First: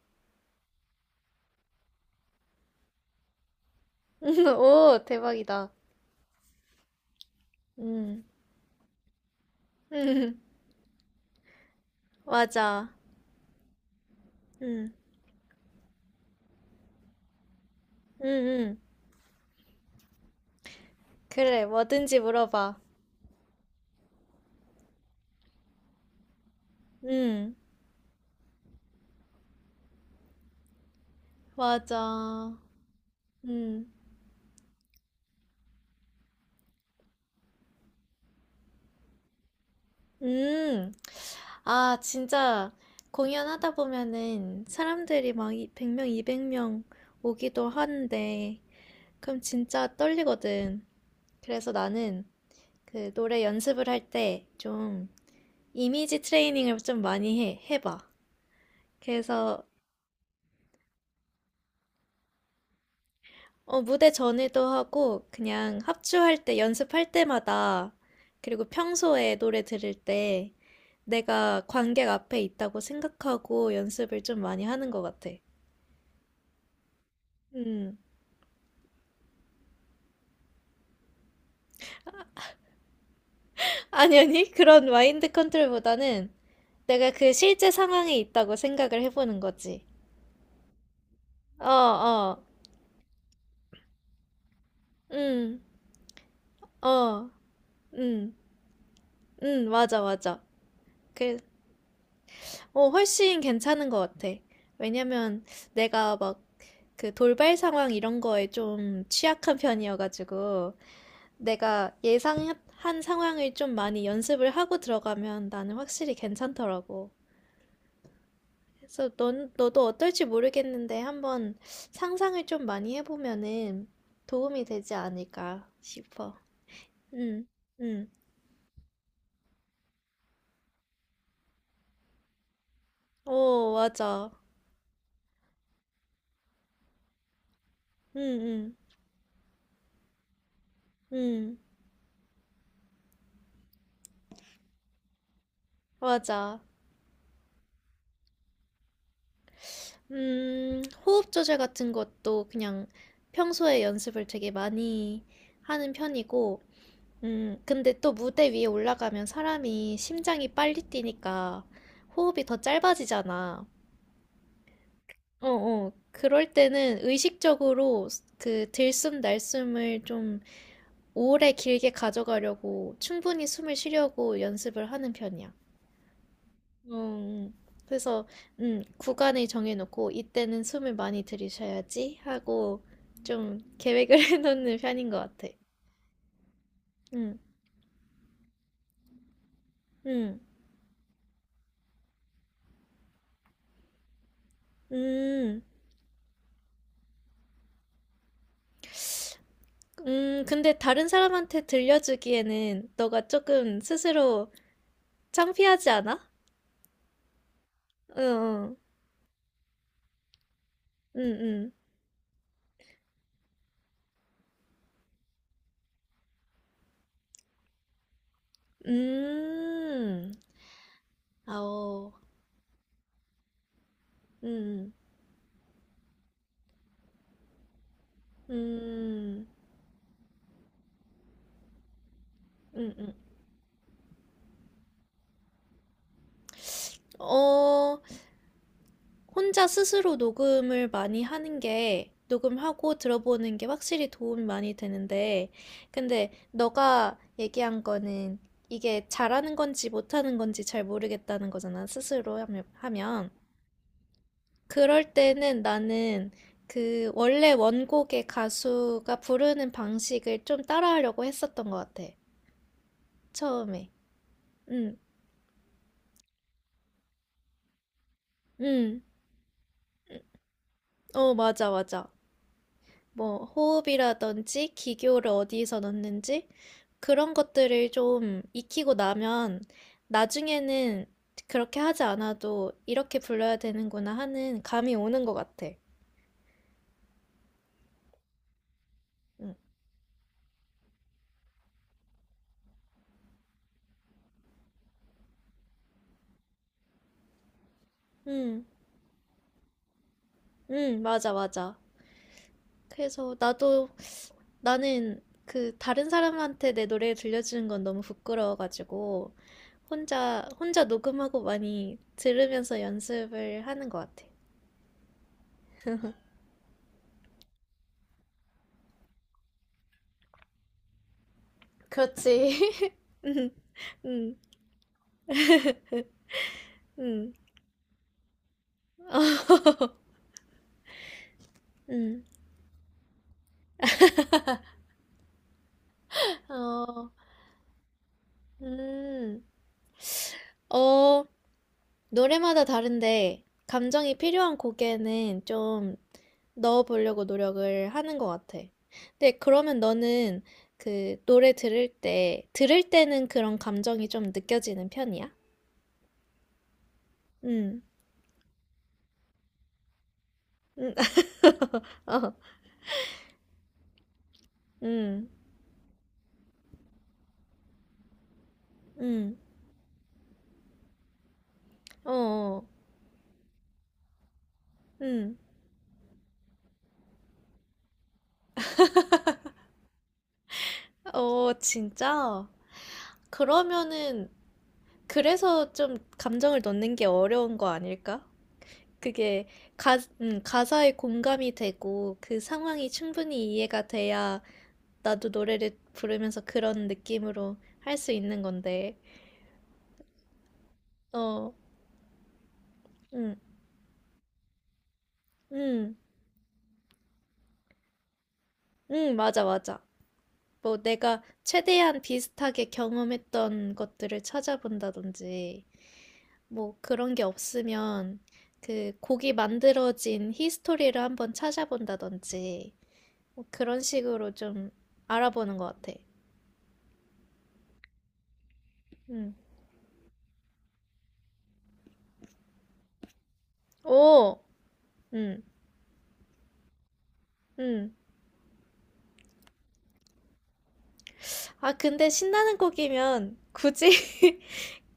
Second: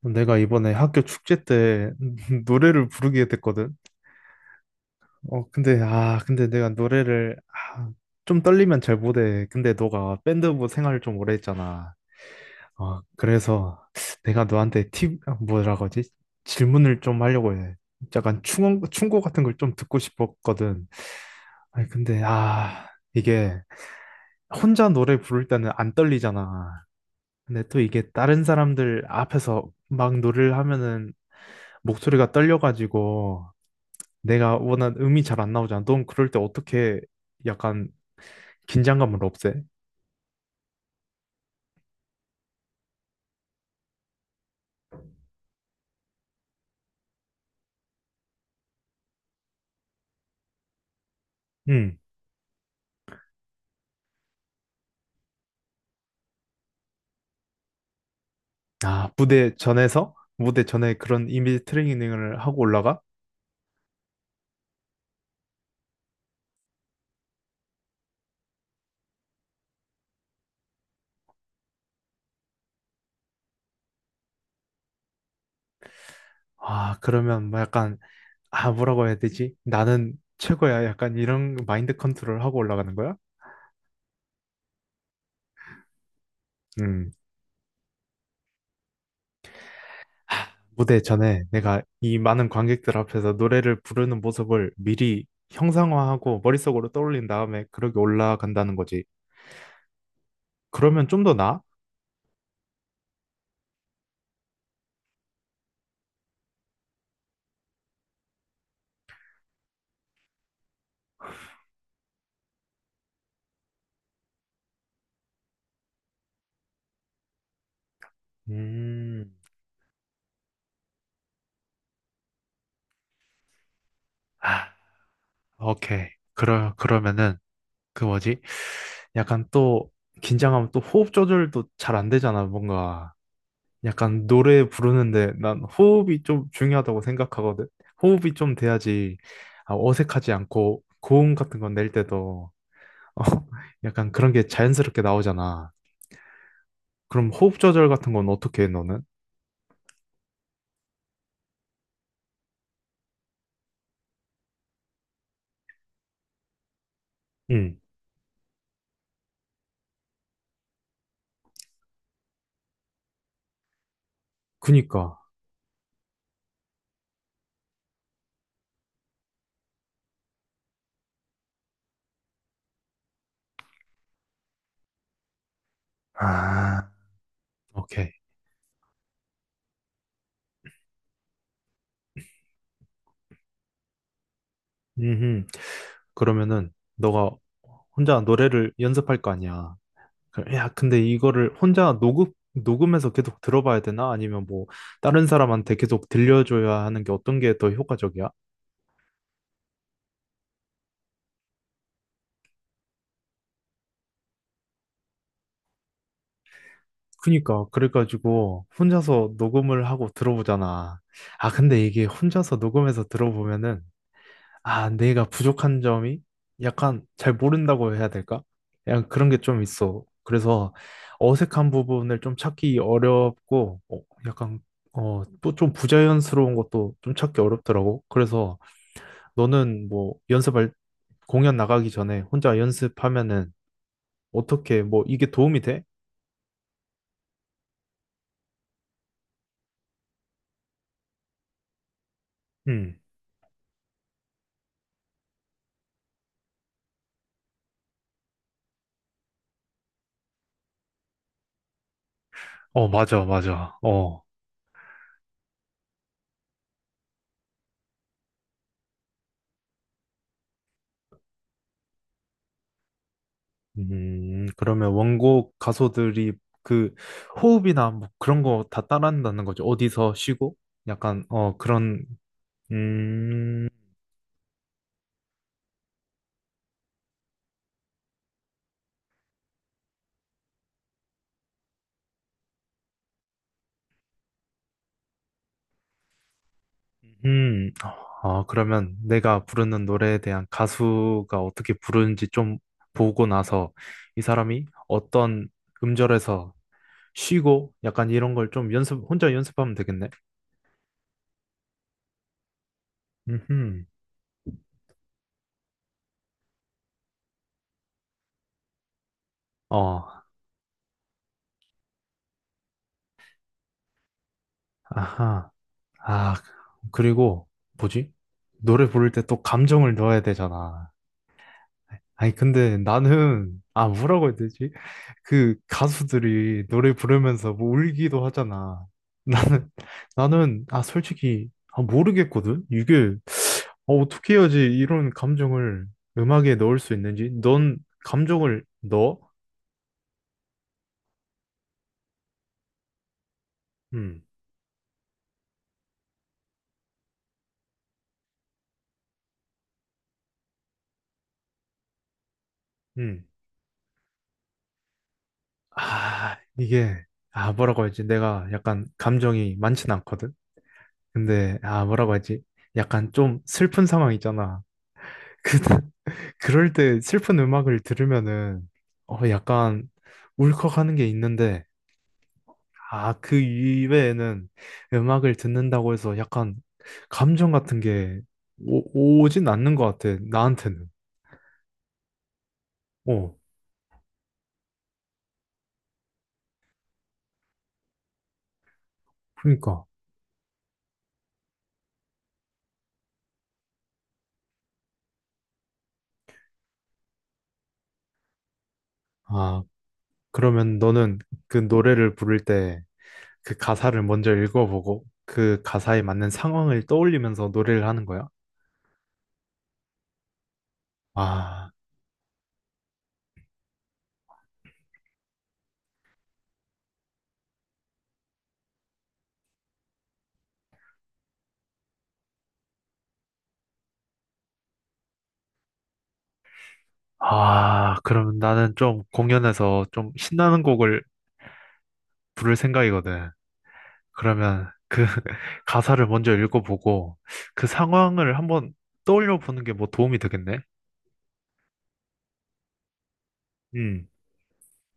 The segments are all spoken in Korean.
내가 이번에 학교 축제 때 노래를 부르게 됐거든. 오, 어, 대박이다. 근데, 아, 근데 내가 아, 음, 좀 떨리면 잘 못해. 근데 너가 음, 밴드부 생활을 좀 오래 했잖아. 맞아. 그래서 내가 너한테 음, 뭐라고 하지? 질문을 좀 하려고 해. 음, 약간 음. 충고 같은 걸 좀 듣고 싶었거든. 그래, 아니, 뭐든지 근데, 물어봐. 아, 이게 혼자 노래 부를 때는 안 떨리잖아. 음, 근데 또 이게 다른 사람들 앞에서 막 노래를 하면은 목소리가 맞아. 떨려가지고 음, 내가 원한 음이 잘 안 나오잖아. 넌 그럴 때 어떻게 약간 긴장감을 없애? 음. 아, 진짜 공연하다 보면은 사람들이 막 100명, 200명 오기도 하는데, 그럼 진짜 떨리거든. 그래서 음. 나는 그 노래 연습을 할 때 좀 이미지 트레이닝을 좀 많이 해봐. 아, 무대 그래서 전에서? 무대 전에 그런 이미지 트레이닝을 하고 올라가? 무대 전에도 하고, 그냥 합주할 때, 연습할 때마다, 그리고 평소에 노래 들을 때, 내가 관객 앞에 있다고 생각하고 연습을 좀 많이 하는 것 같아. 아, 그러면 뭐 음. 약간, 아, 뭐라고 해야 되지? 나는 최고야. 약간 이런 마인드 컨트롤 하고 올라가는 거야? 아니, 아니, 그런 마인드 컨트롤보다는 내가 음. 그 실제 상황에 있다고 생각을 해보는 거지. 무대 전에 어, 내가 이 어, 많은 관객들 앞에서 노래를 부르는 모습을 미리 음, 형상화하고 머릿속으로 떠올린 어, 다음에 그렇게 음, 올라간다는 거지. 맞아, 맞아. 그러면 좀 더 그, 나아? 훨씬 괜찮은 것 같아. 왜냐면 내가 막 그 돌발 상황 이런 거에 좀 취약한 편이어가지고 내가 예상한 상황을 좀 많이 연습을 하고 들어가면 나는 확실히 괜찮더라고. 그래서 음. 너도 어떨지 모르겠는데 한번 상상을 좀 많이 해보면은 도움이 아. 되지 않을까 오케이. 싶어. 그러면은, 응, 그 응. 뭐지? 약간 또, 긴장하면 또 호흡 조절도 잘 안 되잖아, 뭔가. 오, 약간 맞아. 노래 부르는데 난 호흡이 좀 중요하다고 생각하거든. 응, 호흡이 좀 응, 돼야지 아, 어색하지 않고 고음 응. 같은 건 낼 때도 어, 약간 그런 게 자연스럽게 나오잖아. 맞아. 그럼 호흡 조절 같은 건 어떻게 해, 너는? 호흡 조절 같은 것도 그냥 평소에 연습을 되게 많이 하는 편이고, 응, 근데 또 무대 위에 올라가면 사람이 심장이 빨리 뛰니까 호흡이 더 짧아지잖아. 그니까. 어, 어. 그럴 때는 의식적으로 그 들숨 날숨을 좀 오래 길게 가져가려고 충분히 숨을 쉬려고 연습을 하는 편이야. 아, 음, 오케이. 그래서 구간을 정해놓고 이때는 숨을 많이 들이셔야지 하고 좀 계획을 해놓는 편인 것 음, 같아. 그러면은 너가 음, 혼자 노래를 연습할 거 아니야. 음, 야, 근데 이거를 녹음해서 계속 들어봐야 되나? 아니면 뭐, 다른 음. 사람한테 계속 들려줘야 하는 게 어떤 게 더 효과적이야? 근데 다른 사람한테 들려주기에는 너가 조금 스스로 창피하지 않아? 그니까, 그래가지고, 응, 혼자서 녹음을 하고 들어보잖아. 응, 아, 응, 근데 이게 혼자서 녹음해서 들어보면은, 아, 내가 부족한 점이 약간 잘 모른다고 해야 될까? 응. 약간 그런 게 좀 있어. 그래서 어색한 아오, 부분을 좀 찾기 어렵고, 어, 약간, 음, 어, 또 좀 부자연스러운 것도 좀 찾기 어렵더라고. 그래서, 음, 너는 뭐 연습할 공연 나가기 전에 혼자 음. 연습하면은 어떻게 뭐 이게 도움이 돼? 어, 혼자 스스로 녹음을 많이 하는 게, 녹음하고 음. 들어보는 게 확실히 도움이 많이 되는데, 근데 너가 얘기한 거는 이게 잘하는 건지 못하는 건지 잘 모르겠다는 거잖아, 스스로 하면. 어, 맞아, 하면. 맞아. 어. 그럴 때는 나는 그 원래 원곡의 가수가 부르는 방식을 좀 따라하려고 했었던 것 같아. 처음에. 그러면 응, 원곡 가수들이 그 호흡이나 뭐 그런 거 다 응. 따라한다는 거죠. 어디서 쉬고 약간 어, 어 맞아, 그런 맞아. 뭐, 음. 호흡이라든지 기교를 어디서 넣는지 그런 것들을 좀 익히고 나면 나중에는 그렇게 하지 않아도 이렇게 불러야 되는구나 하는 감이 오는 것 같아. 음. 아, 그러면 내가 응, 부르는 노래에 대한 가수가 어떻게 부르는지 좀 보고 나서 이 사람이 어떤 음절에서 쉬고 약간 이런 걸 응, 좀 연습 혼자 연습하면 되겠네. 응, 맞아, 맞아. 그래서 음. 나도 나는 그 다른 사람한테 내 노래 들려주는 건 너무 부끄러워가지고 어. 혼자 녹음하고 많이 들으면서 연습을 하는 것 같아. 아하. 아, 그리고 뭐지? 노래 부를 때 또 감정을 넣어야 되잖아. 아니 근데 그렇지. 음, 나는 아 뭐라고 해야 음, 되지? 그 가수들이 노래 음, 부르면서 뭐 울기도 하잖아. 나는 나는 아 솔직히 아 음. 모르겠거든. 이게 어, 어떻게 해야지 이런 감정을 음악에 넣을 수 어, 있는지? 넌 감정을 넣어? 음. 어, 노래마다 다른데 감정이 음. 필요한 곡에는 좀 넣어보려고 노력을 하는 것 같아. 근데 그러면 너는 그 노래 들을 음. 때는 그런 감정이 좀 느껴지는 편이야? 아, 이게, 아, 음. 뭐라고 하지? 내가 약간 감정이 많진 않거든? 음, 근데, 아, 뭐라고 어, 하지? 약간 좀 슬픈 상황 있잖아. 음, 그, 그럴 때 슬픈 음악을 들으면은, 어, 음, 약간 울컥하는 게 있는데, 어, 어, 아, 그 이외에는 음악을 음, 듣는다고 해서 약간 감정 같은 게 오진 않는 것 같아, 나한테는. 어, 진짜? 어, 그러면은, 그래서 좀 감정을 넣는 게 어려운 거 아닐까? 그게 그러니까. 가사에 공감이 되고, 그 상황이 충분히 이해가 돼야 나도 노래를 부르면서 그런 느낌으로 할 수 있는 건데, 아, 그러면 너는 어, 그 노래를 부를 때, 응. 그 가사를 먼저 읽어보고 그 응. 가사에 맞는 상황을 떠올리면서 노래를 하는 거야? 응. 맞아, 맞아. 뭐 내가 아, 최대한 비슷하게 경험했던 것들을 찾아본다든지, 뭐 그런 게 없으면 그 곡이 만들어진 히스토리를 한번 찾아본다든지 뭐 그런 식으로 좀 알아보는 것 같아. 아, 그러면 나는 좀 음. 공연에서 좀 신나는 곡을 부를 생각이거든. 오, 그러면 그 음, 가사를 먼저 읽어보고 그 음. 상황을 한번 떠올려 보는 게 뭐 도움이 되겠네? 아, 근데 신나는 곡이면 굳이 음.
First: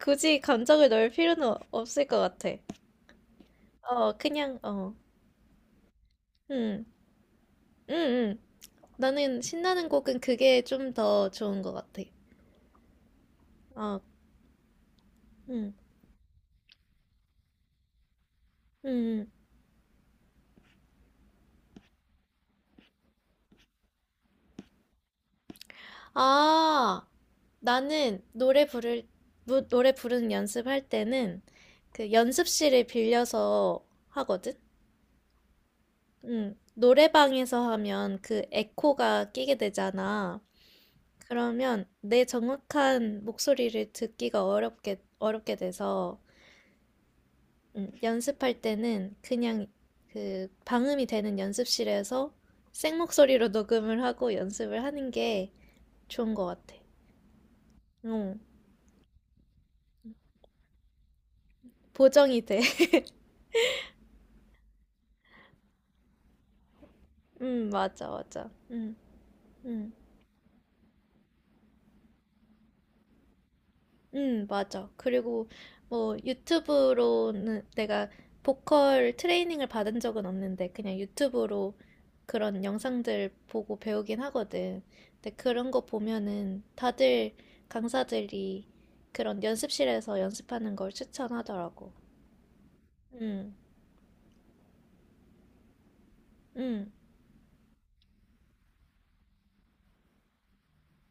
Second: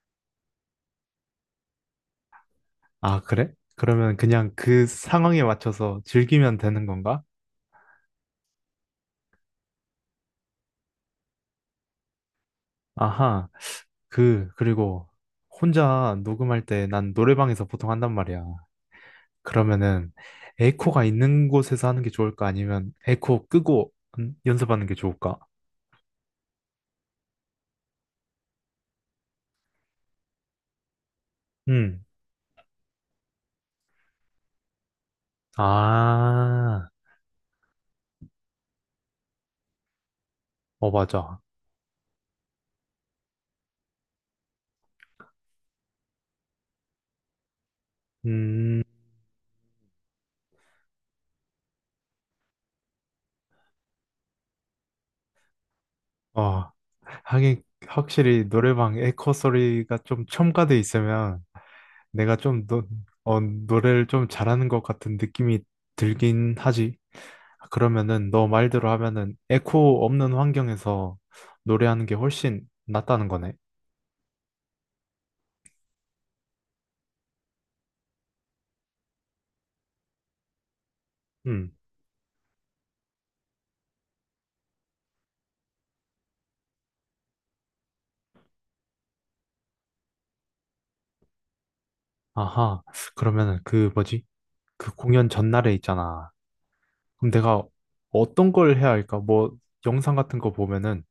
굳이 감정을 넣을 필요는 없을 것 같아. 아, 그래? 어, 그러면 그냥 그냥 그 상황에 맞춰서 즐기면 음, 되는 건가? 음, 음. 나는 신나는 곡은 그게 좀 더 좋은 것 같아. 아하. 어, 그리고 음, 혼자 녹음할 때 난 노래방에서 보통 한단 말이야. 음. 그러면은 에이코가 있는 곳에서 하는 게 좋을까? 아니면 에이코 끄고 연습하는 게 좋을까? 아, 나는 노래 부르는 연습할 때는 음. 그 연습실을 빌려서 하거든? 응. 아, 노래방에서 하면 그 에코가 끼게 되잖아. 어, 맞아. 그러면 내 정확한 목소리를 듣기가 어렵게 돼서, 연습할 음, 때는 그냥 그 방음이 되는 연습실에서 생목소리로 녹음을 하고 연습을 하는 게 좋은 것 어, 같아. 하긴, 응, 확실히 노래방 에코 소리가 좀 첨가돼 있으면 내가 보정이 돼. 좀 노, 어, 노래를 좀 잘하는 것 같은 느낌이 들긴 하지. 맞아, 그러면은 맞아. 너 말대로 하면은 음, 에코 없는 환경에서 노래하는 게 훨씬 낫다는 거네. 맞아. 그리고 뭐 유튜브로는 내가 보컬 트레이닝을 받은 적은 없는데 그냥 음, 유튜브로 그런 영상들 보고 배우긴 하거든. 근데 그런 거 보면은 다들 강사들이 그런 연습실에서 연습하는 걸 추천하더라고. 아하. 음, 그러면은 그 뭐지? 그 공연 전날에 있잖아. 음, 그럼 내가 어떤 걸 해야 할까? 뭐 영상 같은 거 보면은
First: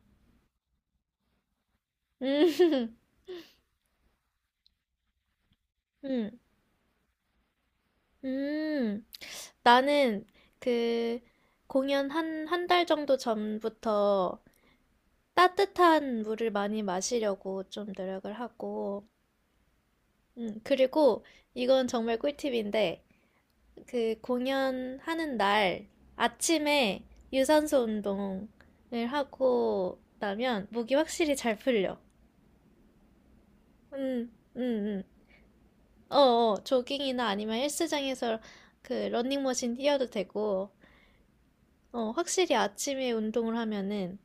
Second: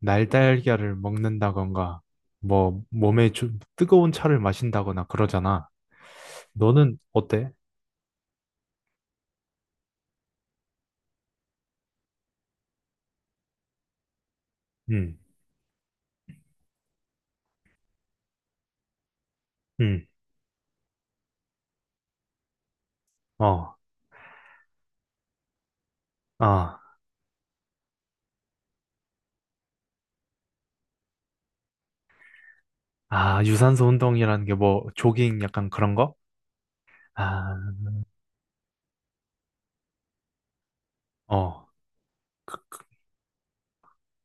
날달걀을 먹는다던가 뭐 음, 몸에 좀 뜨거운 차를 마신다거나 그러잖아. 음, 너는 어때? 음. 나는 그 공연 한, 한 달 정도 전부터 응, 따뜻한 물을 많이 마시려고 좀 노력을 하고, 응, 그리고 이건 정말 꿀팁인데, 어, 그 공연하는 날 아, 아침에 유산소 운동을 하고 나면 목이 확실히 잘 풀려. 아, 유산소 음, 운동이라는 게 음, 뭐 음. 조깅 약간 그런 거? 어, 어, 조깅이나 아니면 아, 헬스장에서 그 러닝머신 뛰어도 되고, 어, 어, 확실히 그, 그, 아침에 운동을 하면은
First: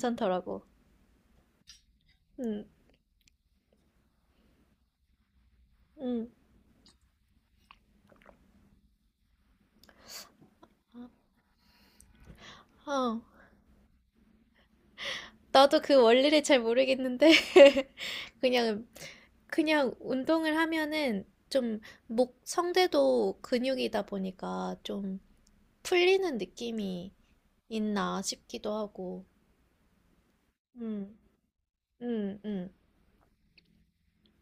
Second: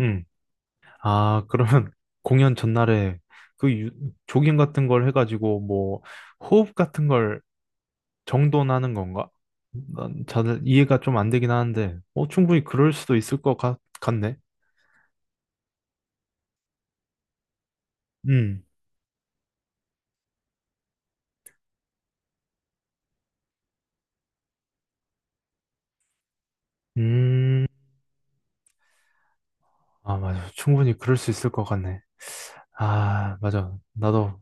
응, 아, 그러면 공연 음, 전날에 그 조깅 같은 걸 해가지고 뭐 음, 호흡 같은 걸 정돈하는 건가? 난 잘 이해가 좀 안 되긴 하는데, 어, 충분히 그럴 수도 어. 있을 같네. 나도 그 원리를 잘 모르겠는데 음, 그냥 그냥 운동을 하면은 좀 목 성대도 근육이다 보니까 좀 풀리는 느낌이 음, 있나 싶기도 하고. 아, 맞아. 충분히 그럴 음, 수 있을 것 같네. 음, 음, 아, 맞아. 나도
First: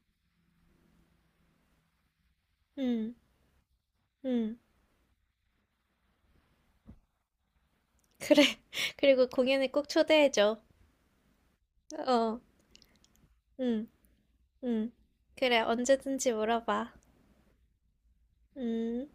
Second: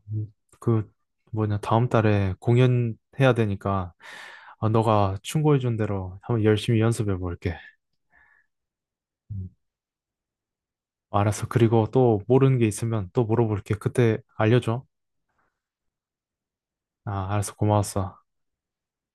그 뭐냐, 다음 달에 공연 음, 해야 되니까, 음. 아, 너가 충고해준 대로 한번 열심히 연습해 볼게. 그래. 그리고 음, 공연에 꼭 초대해줘. 알았어. 그리고 또 어, 모르는 게 있으면 또 물어볼게. 음, 그때 알려줘. 음. 그래, 언제든지 물어봐. 아, 알았어. 고마웠어. 음.